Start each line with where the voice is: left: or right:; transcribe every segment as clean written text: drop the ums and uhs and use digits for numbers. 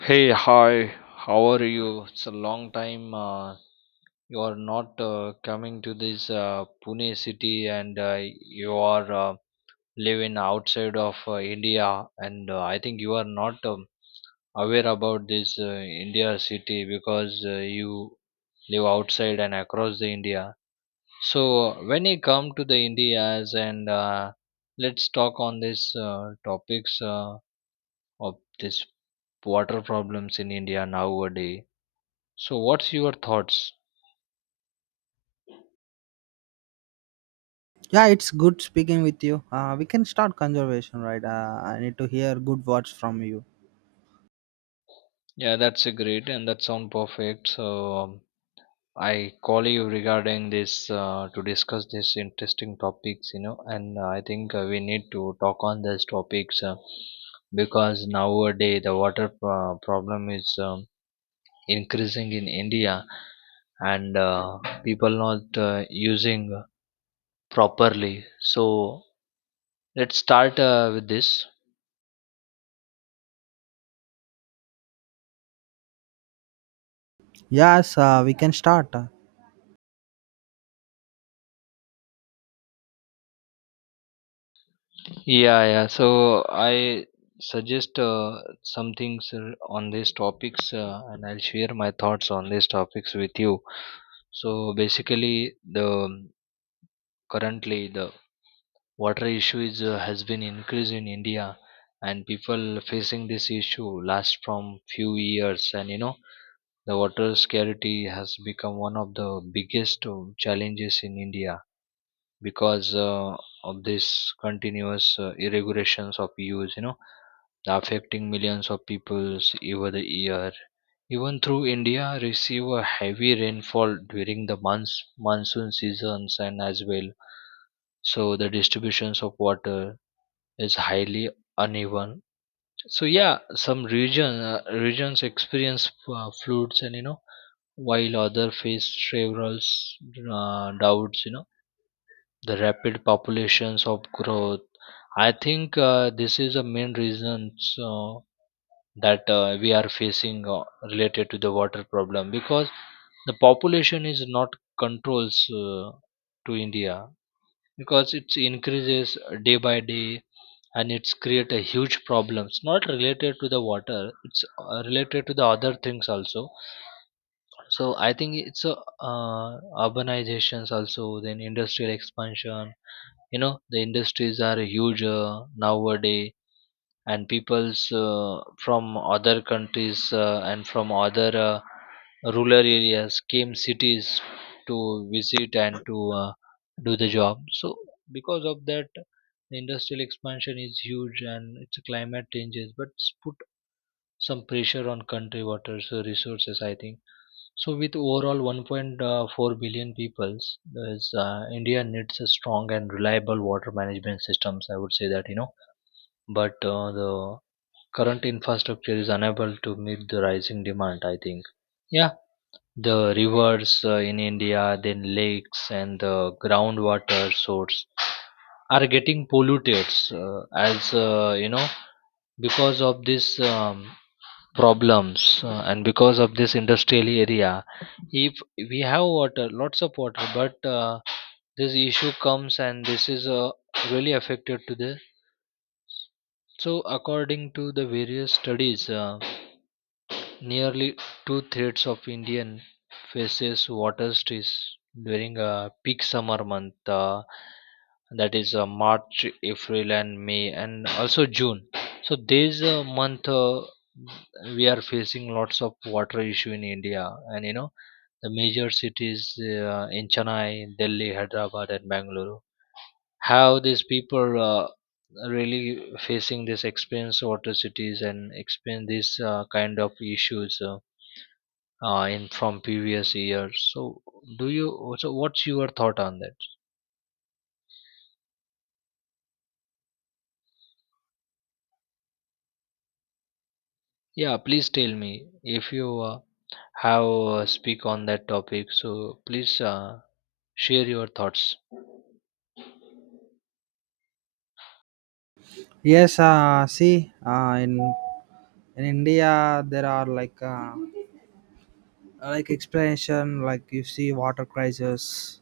left: Hey, hi, how are you? It's a long time you are not coming to this Pune city and you are living outside of India and I think you are not aware about this India city because you live outside and across the India. So when you come to the Indias and let's talk on this topics of this water problems in India nowadays, so what's your thoughts?
right: Yeah, it's good speaking with you. We can start conservation, right? I need to hear good words from you.
left: Yeah, that's a great and that sound perfect. So, I call you regarding this to discuss this interesting topics, you know, and I think we need to talk on these topics because nowadays the problem is increasing in India, and people not using properly. So let's start with this.
right: Yes, we can start.
left: Yeah, yeah. So I suggest some things on these topics, and I'll share my thoughts on these topics with you. So basically, the currently the water issue is has been increased in India, and people facing this issue last from few years, and you know the water scarcity has become one of the biggest challenges in India because of this continuous irregulations of use. You know, affecting millions of people over the year. Even through India receive a heavy rainfall during the months monsoon seasons and as well. So the distributions of water is highly uneven. So yeah, some regions experience floods, and you know while other face several doubts. You know, the rapid populations of growth. I think this is a main reason. So that we are facing related to the water problem, because the population is not controls to India because it increases day by day, and it's create a huge problems, not related to the water, it's related to the other things also. So I think it's a uh, urbanizations also, then industrial expansion. You know the industries are huge nowadays, and peoples from other countries and from other rural areas came cities to visit and to uh, do the job. So because of that, the industrial expansion is huge, and it's a climate changes, but it's put some pressure on country water so resources, I think. So with overall 1.4 billion peoples there's, India needs a strong and reliable water management systems, I would say that, you know. But the current infrastructure is unable to meet the rising demand, I think. Yeah, the rivers in India, then lakes and the groundwater source are getting polluted, uh, as you know, because of this um, problems and because of this industrial area. If we have water, lots of water, but this issue comes, and this is really affected to the. So according to the various studies, nearly two-thirds of Indian faces water stress during a peak summer month, that is March, April, and May, and also June. So this month we are facing lots of water issue in India, and you know the major cities in Chennai, Delhi, Hyderabad, and Bangalore. How these people really facing this experience water cities and experience this kind of issues. In from previous years. So do you? So what's your thought on that? Yeah, please tell me if you have speak on that topic. So please share your thoughts.
right: Yes, see, in India there are like explanation, like you see water crisis.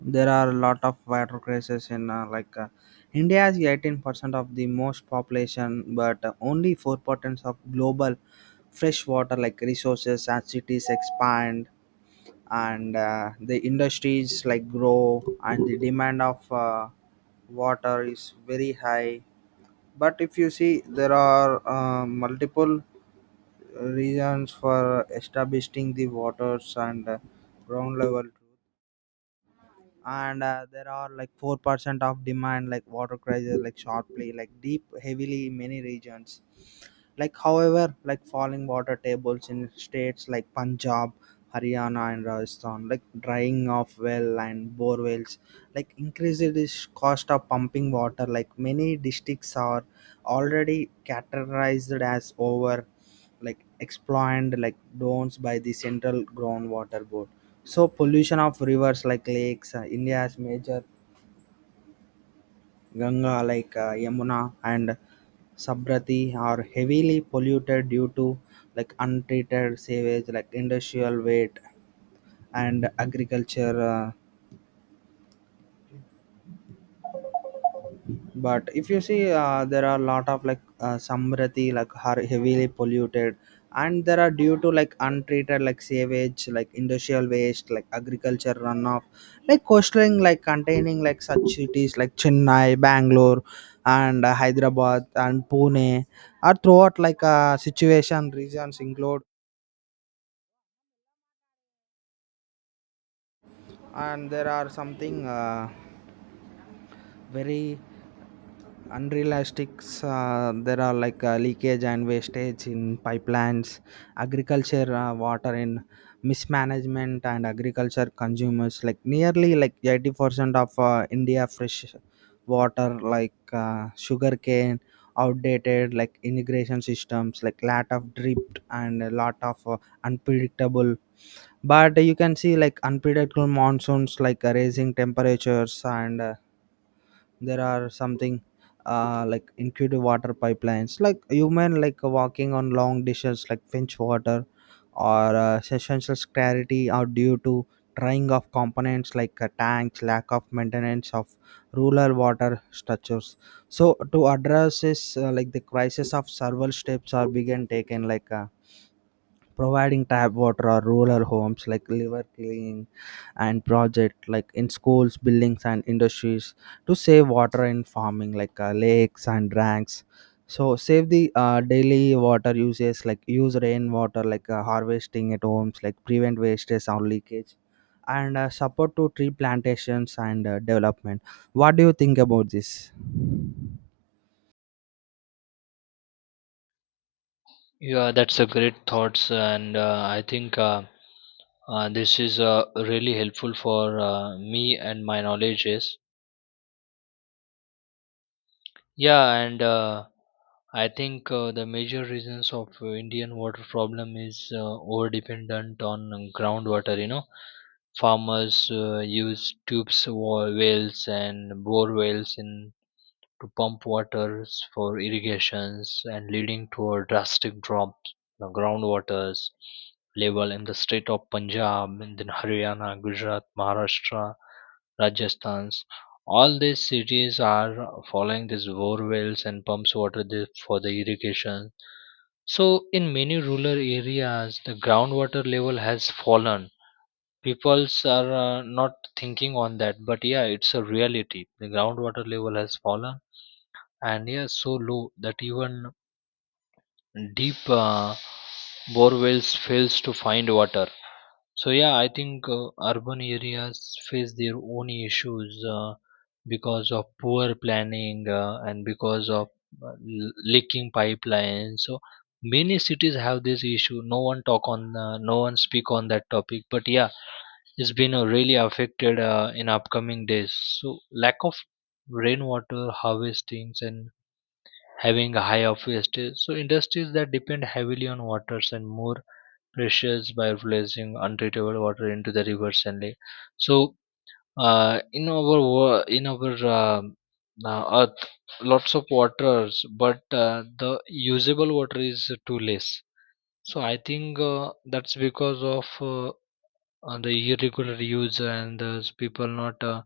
right: There are a lot of water crisis in India is 18% of the most population, but only 4% of global fresh water like resources as cities expand and the industries like grow and the demand of water is very high but if you see there are multiple reasons for establishing the waters and ground level truth. And there are like 4% of demand like water crisis like sharply like deep heavily in many regions like however like falling water tables in states like Punjab, Haryana, and Rajasthan, like drying of well and bore wells like increased is cost of pumping water like many districts are already categorized as over like exploited like dons by the central groundwater board. So pollution of rivers like lakes, India's major Ganga, like Yamuna and Sabrati, are heavily polluted due to like untreated sewage, like industrial waste and agriculture. But if you see there are a lot of like samrati like are heavily polluted and there are due to like untreated like sewage like industrial waste like agriculture runoff like coastal like containing like such cities like Chennai, Bangalore, and Hyderabad and Pune are throughout like situation regions include and there are something very unrealistics. There are like leakage and wastage in pipelines, agriculture water in mismanagement and agriculture consumers like nearly like 80% of india fresh water like sugar cane, outdated like irrigation systems like lot of drift and a lot of unpredictable, but you can see like unpredictable monsoons like raising temperatures and there are something like incredible water pipelines like human like walking on long dishes like finch water or essential clarity are due to drying of components like tanks, lack of maintenance of rural water structures. So to address this like the crisis of several steps are began taken like providing tap water or rural homes like liver cleaning and project like in schools buildings and industries to save water in farming like lakes and dranks. So save the daily water uses like use rainwater like harvesting at homes like prevent wastage or leakage and support to tree plantations and development. What do you think about this?
left: Yeah, that's a great thoughts, and I think this is really helpful for me and my knowledges. Yeah, and I think the major reasons of Indian water problem is over dependent on groundwater. You know, farmers use tubes, wells, and bore wells in to pump waters for irrigations, and leading to a drastic drop in the groundwaters level in the state of Punjab, and then Haryana, Gujarat, Maharashtra, Rajasthan. All these cities are following these bore wells and pumps water for the irrigation. So, in many rural areas, the groundwater level has fallen, peoples are not thinking on that, but yeah, it's a reality, the groundwater level has fallen and yeah so low that even deep bore wells fails to find water. So yeah, I think urban areas face their own issues because of poor planning and because of leaking pipelines. So many cities have this issue. No one talk on, no one speak on that topic. But yeah, it's been really affected in upcoming days. So lack of rainwater harvestings and having a high of wastage. So industries that depend heavily on waters and more pressures by releasing untreatable water into the rivers and lake. So in our in our earth, lots of waters, but the usable water is too less. So I think that's because of the irregular use and those people not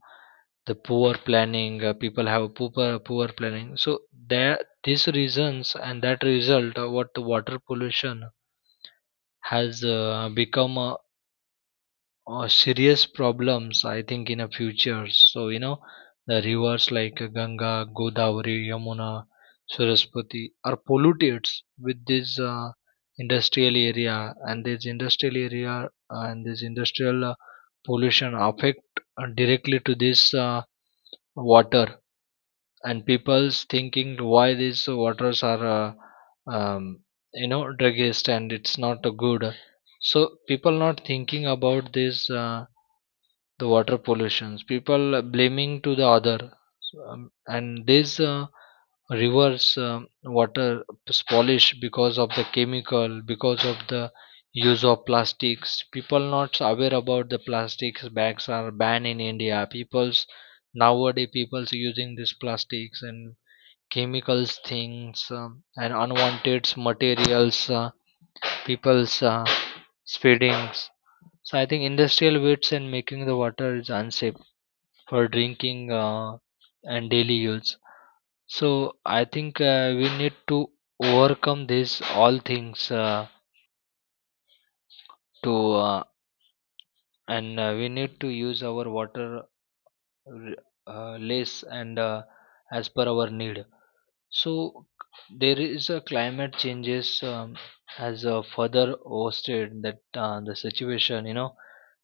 left: the poor planning, people have poor planning. So there these reasons and that result what the water pollution has become a or serious problems, I think in a future. So you know the rivers like Ganga, Godavari, Yamuna, Saraswati are polluted with this industrial area, and this industrial area and this industrial pollution affect directly to this water. And people's thinking why these waters are um, you know druggist, and it's not good. So people not thinking about this the water pollutions, people blaming to the other. So, and this rivers water is polish because of the chemical, because of the use of plastics. People not aware about the plastics bags are banned in India. People's nowadays, people's using these plastics and chemicals things, and unwanted materials, people's speedings. So I think industrial waste and making the water is unsafe for drinking and daily use. So I think we need to overcome this all things to uh, and we need to use our water r- less and as per our need. So there is a climate changes has further hosted that the situation. You know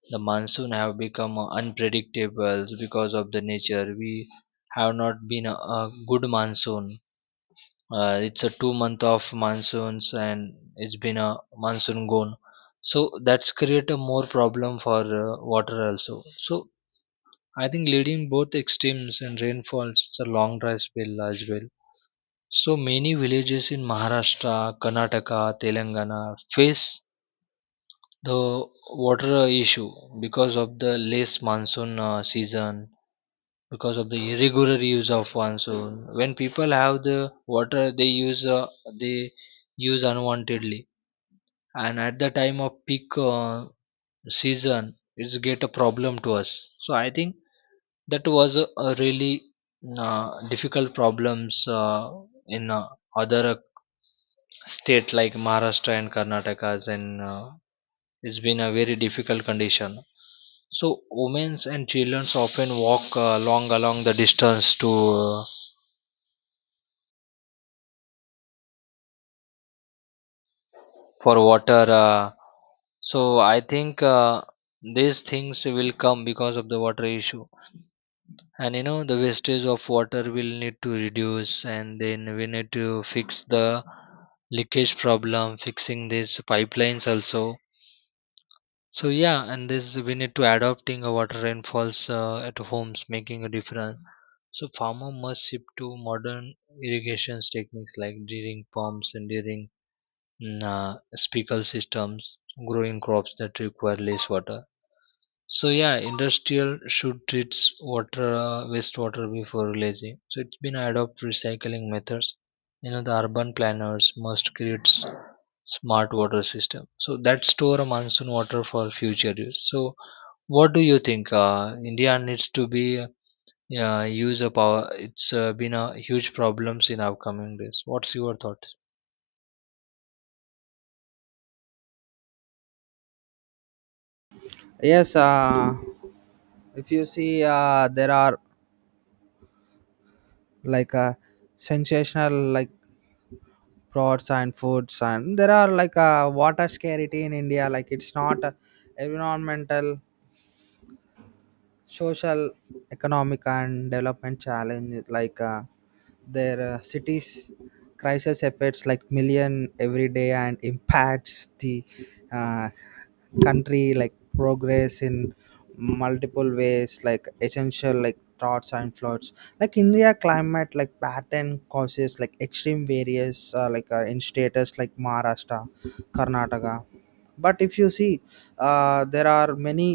left: the monsoon have become unpredictable because of the nature. We have not been a good monsoon. It's a 2 month of monsoons, and it's been a monsoon gone. So that's create a more problem for water also. So I think leading both extremes and rainfalls, it's a long dry spell as well. So many villages in Maharashtra, Karnataka, Telangana face the water issue because of the less monsoon season, because of the irregular use of one. So when people have the water, they use unwantedly, and at the time of peak season, it's get a problem to us. So I think that was a really difficult problems in other state like Maharashtra and Karnataka's, and it's been a very difficult condition. So women and children often walk long along the distance to uh, for water, so I think these things will come because of the water issue. And you know the wastage of water will need to reduce, and then we need to fix the leakage problem, fixing these pipelines also. So yeah, and this we need to adopting a water rainfalls at homes, making a difference. So farmer must shift to modern irrigations techniques like drilling pumps and during speckle systems, growing crops that require less water. So yeah, industrial should treat water wastewater before releasing. So it's been adopt recycling methods. You know the urban planners must create smart water system. So that store a monsoon water for future use. So what do you think? India needs to be use a power. It's been a huge problems in upcoming days. What's your thought?
right: Yes, if you see there are like a sensational like crops and foods and there are like a water scarcity in India. Like it's not a environmental, social, economic and development challenge. Their cities crisis affects like million every day and impacts the uh, country like progress in multiple ways like essential like droughts and floods like India climate like pattern causes like extreme various in status like Maharashtra, Karnataka. But if you see there are many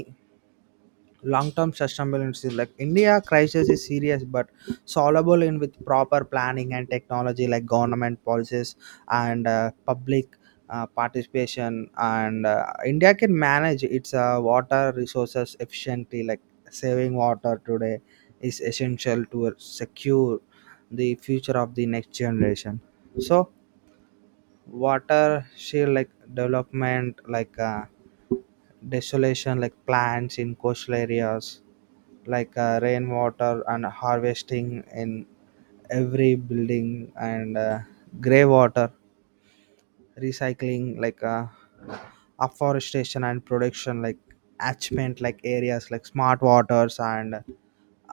right: long-term sustainability like India crisis is serious but solvable in with proper planning and technology like government policies and public participation and India can manage its water resources efficiently like saving water today is essential to secure the future of the next generation. So water share like development like desolation like plants in coastal areas like rainwater and harvesting in every building and gray water recycling like afforestation and production like attachment like areas like smart waters and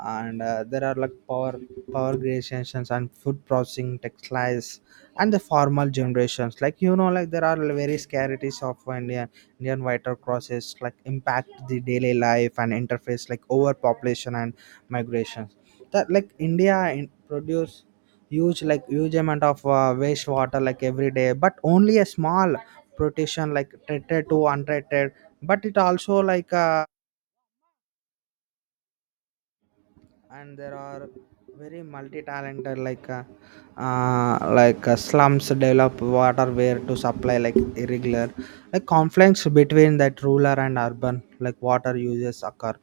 right: and uh, there are like power creations and food processing textiles and the formal generations, like you know, like there are very scarcities of Indian water crosses like impact the daily life and interface like overpopulation and migration that like India in, produce huge amount of wastewater like every day but only a small protection like treated to untreated but it also like and there are very multi-talented like slums develop water where to supply like irregular like conflicts between that rural and urban like water uses occur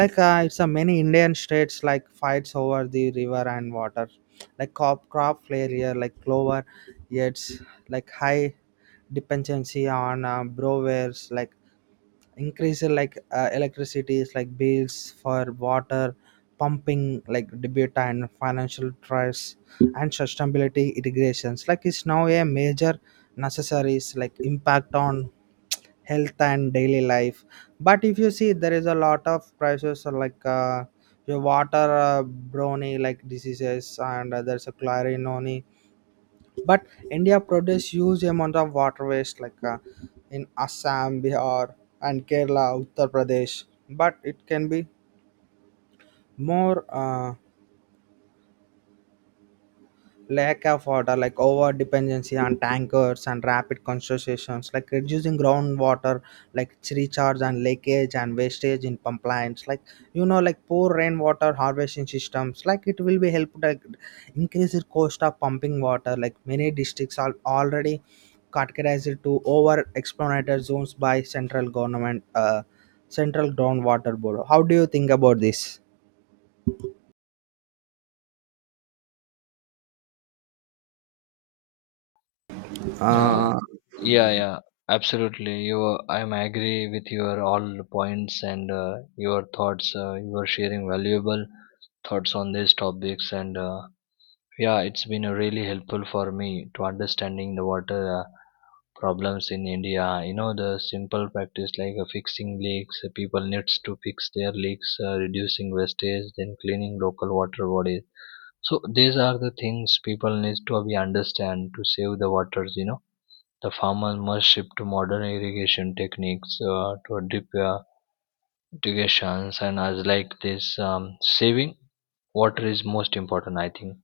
right: like it's a many Indian states like fights over the river and water like crop failure like clover yields like high dependency on brewers like increase electricity is like bills for water pumping like debate and financial trust and sustainability integrations like it's now a major necessaries like impact on health and daily life. But if you see there is a lot of prices your water brony like diseases and there's a clarinone. But India produces huge amount of water waste like in Assam, Bihar and Kerala, Uttar Pradesh, but it can be more. uh, Lack of water like over dependency on tankers and rapid concentrations like reducing groundwater like its recharge and leakage and wastage in pipelines like you know like poor rainwater harvesting systems like it will be helped like increase the cost of pumping water like many districts are already categorized to over exploited zones by central government, central groundwater board. How do you think about this?
left: Yeah,
right: uh,
left: yeah, yeah, absolutely. You, I'm agree with your all points and your thoughts. You are sharing valuable thoughts on these topics, and yeah, it's been really helpful for me to understanding the water problems in India. You know, the simple practice like fixing leaks. People needs to fix their leaks, reducing wastage, then cleaning local water bodies. So these are the things people needs to be understand to save the waters. You know the farmer must shift to modern irrigation techniques to deep irrigations and as like this, saving water is most important, I think.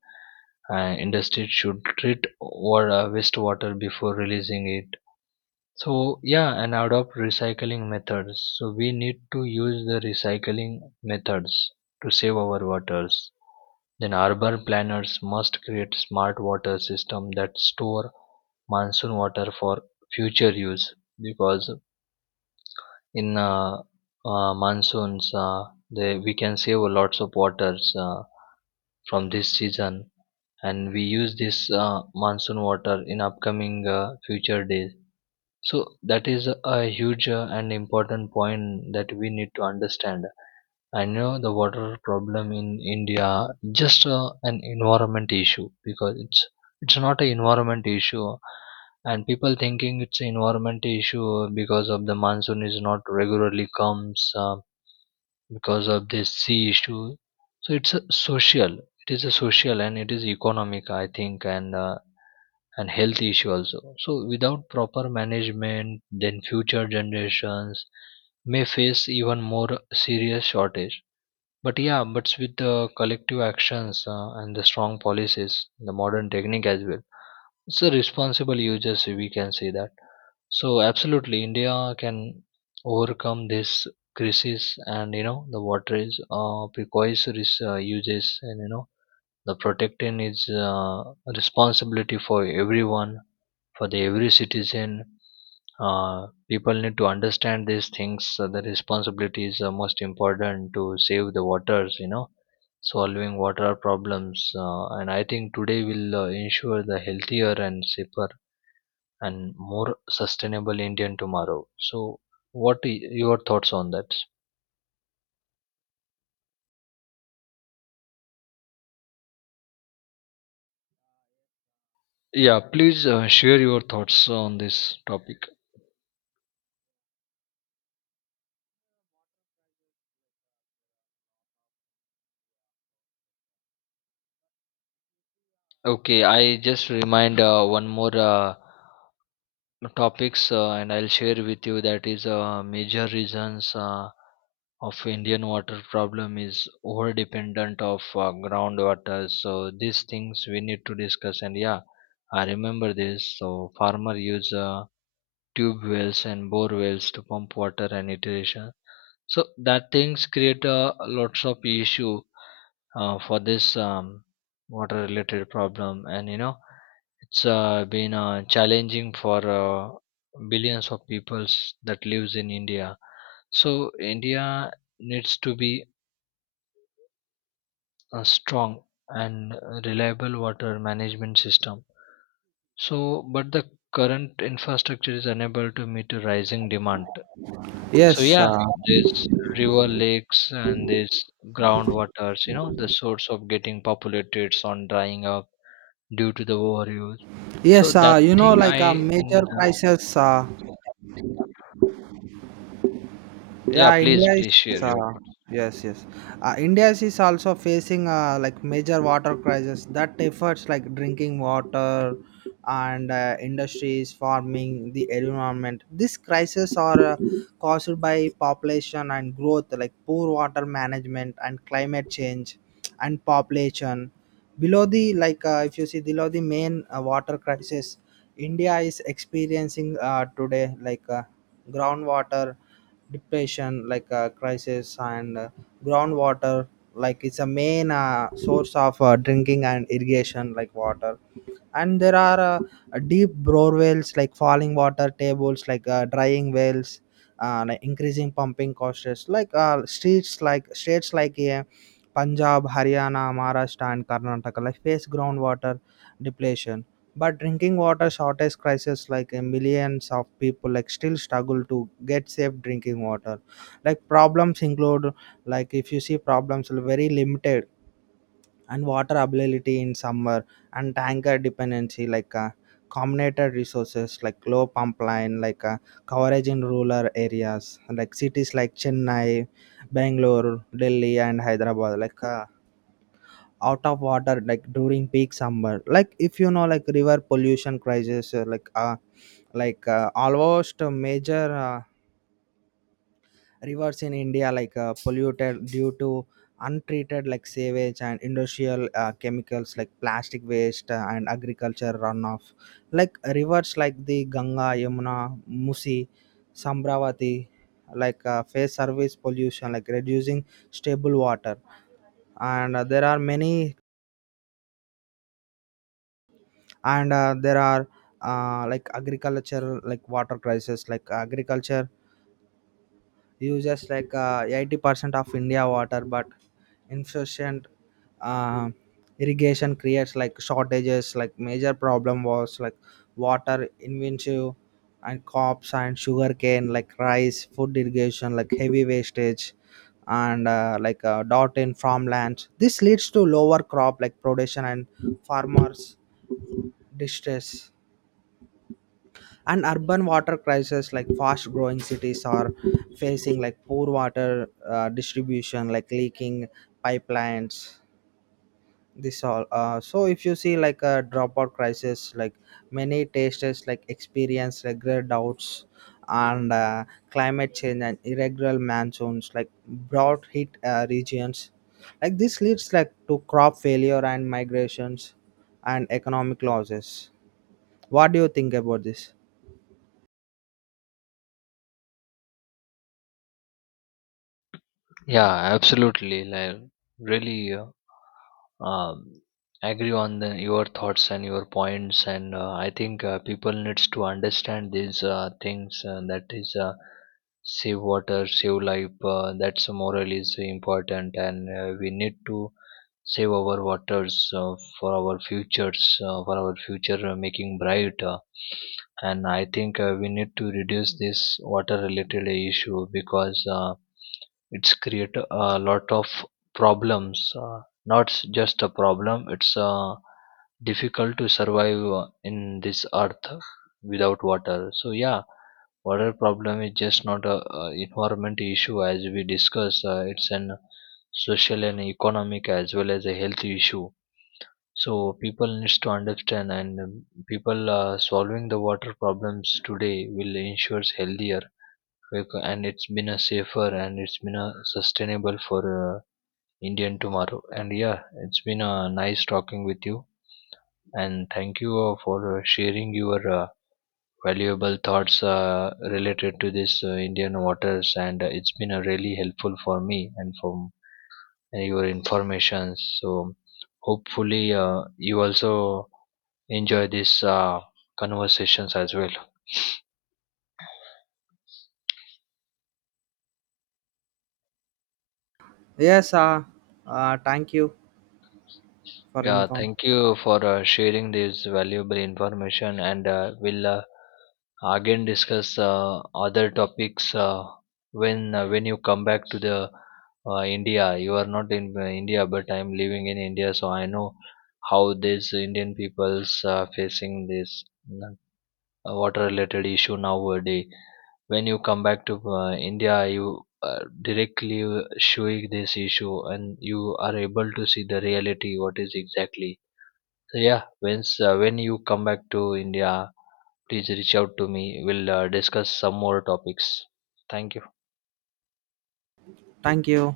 left: Industry should treat water, wastewater before releasing it. So yeah, and adopt recycling methods. So we need to use the recycling methods to save our waters. Then urban planners must create smart water system that store monsoon water for future use because in monsoons we can save lots of waters from this season and we use this monsoon water in upcoming future days so that is a huge and important point that we need to understand. I know the water problem in India just an environment issue because it's not an environment issue, and people thinking it's an environment issue because of the monsoon is not regularly comes. Because of this sea issue, so it's a social, it is a social and it is economic I think, and health issue also. So without proper management, then future generations may face even more serious shortage. But yeah, but with the collective actions and the strong policies, the modern technique as well, so responsible users, we can say that. So absolutely, India can overcome this crisis, and you know the water is uses, and you know the protecting is responsibility for everyone, for the every citizen. People need to understand these things, so the responsibilities are most important to save the waters, you know, solving water problems and I think today will ensure the healthier and safer and more sustainable Indian tomorrow. So your thoughts on that? Yeah, please share your thoughts on this topic. Okay, I just remind one more topics and I'll share with you that is major reasons of Indian water problem is over dependent of groundwater. So these things we need to discuss, and yeah, I remember this. So farmer use tube wells and bore wells to pump water and irrigation. So that things create lots of issue for this water related problem, and you know it's been challenging for billions of peoples that lives in India. So India needs to be a strong and reliable water management system. So but the current infrastructure is unable to meet the rising demand. So
right: yes uh,
left: yeah, there's river lakes and there's groundwaters, you know, the source of getting populated on drying up due to the overuse. So
right: yes
left: that
right: you know
left: thing
right: like a
left: I
right: major crisis.
left: yeah,
right: Yeah,
left: please
right: India is
left: please share your.
right: yes, yes, India is also facing like major water crisis that efforts like drinking water and industries farming the environment. These crises are caused by population and growth like poor water management and climate change and population below the like if you see below the main water crisis India is experiencing today like groundwater depletion like crisis and groundwater like it's a main source of drinking and irrigation like water and there are deep bore wells like falling water tables like drying wells like increasing pumping costs like streets like states like Punjab, Haryana, Maharashtra and Karnataka like face groundwater depletion. But drinking water shortage crisis like millions of people like still struggle to get safe drinking water like problems include like if you see problems are very limited and water availability in summer and tanker dependency like combinated resources like low pump line like coverage in rural areas like cities like Chennai, Bangalore, Delhi and Hyderabad like out of water like during peak summer. Like if you know like river pollution crisis almost a major rivers in India like polluted due to untreated like sewage and industrial chemicals like plastic waste and agriculture runoff. Like rivers like the Ganga, Yamuna, Musi, Sambravati like face service pollution like reducing stable water and there are many and there are like agriculture like water crisis like agriculture uses like 80% of India water but insufficient uh, irrigation creates like shortages like major problem was like water inventory and crops and sugarcane, like rice food irrigation like heavy wastage and dot in farmlands. This leads to lower crop like production and farmers distress and urban water crisis like fast growing cities are facing like poor water distribution like leaking pipelines. This all so if you see like a dropout crisis like many tasters like experience regular doubts and climate change and irregular monsoons like drought hit regions like this leads like to crop failure and migrations and economic losses. What do you think about this?
left: Yeah, absolutely. Like really, um, agree on the, your thoughts and your points, and I think people needs to understand these things that is, save water save life, that's moral is important, and we need to save our waters for our futures for our future making bright, and I think we need to reduce this water related issue because it's create a lot of problems, not s- just a problem, it's difficult to survive in this earth without water. So yeah, water problem is just not a, environment issue as we discussed, it's an social and economic as well as a health issue. So people needs to understand, and people solving the water problems today will ensure healthier, and it's been a safer and it's been a sustainable for Indian tomorrow. And yeah, it's been a nice talking with you. And thank you for sharing your valuable thoughts related to this Indian waters. And it's been really helpful for me and for and your information. So hopefully you also enjoy these conversations as well.
right: Yes, thank you for
left: Yeah,
right: inform.
left: thank you for sharing this valuable information, and we'll again discuss other topics when you come back to the India. You are not in India, but I'm living in India, so I know how these Indian peoples are facing this mm, water-related issue nowadays. When you come back to India, you directly showing this issue, and you are able to see the reality. What is exactly, yeah, once when you come back to India, please reach out to me. We'll discuss some more topics. Thank you.
right: Thank you.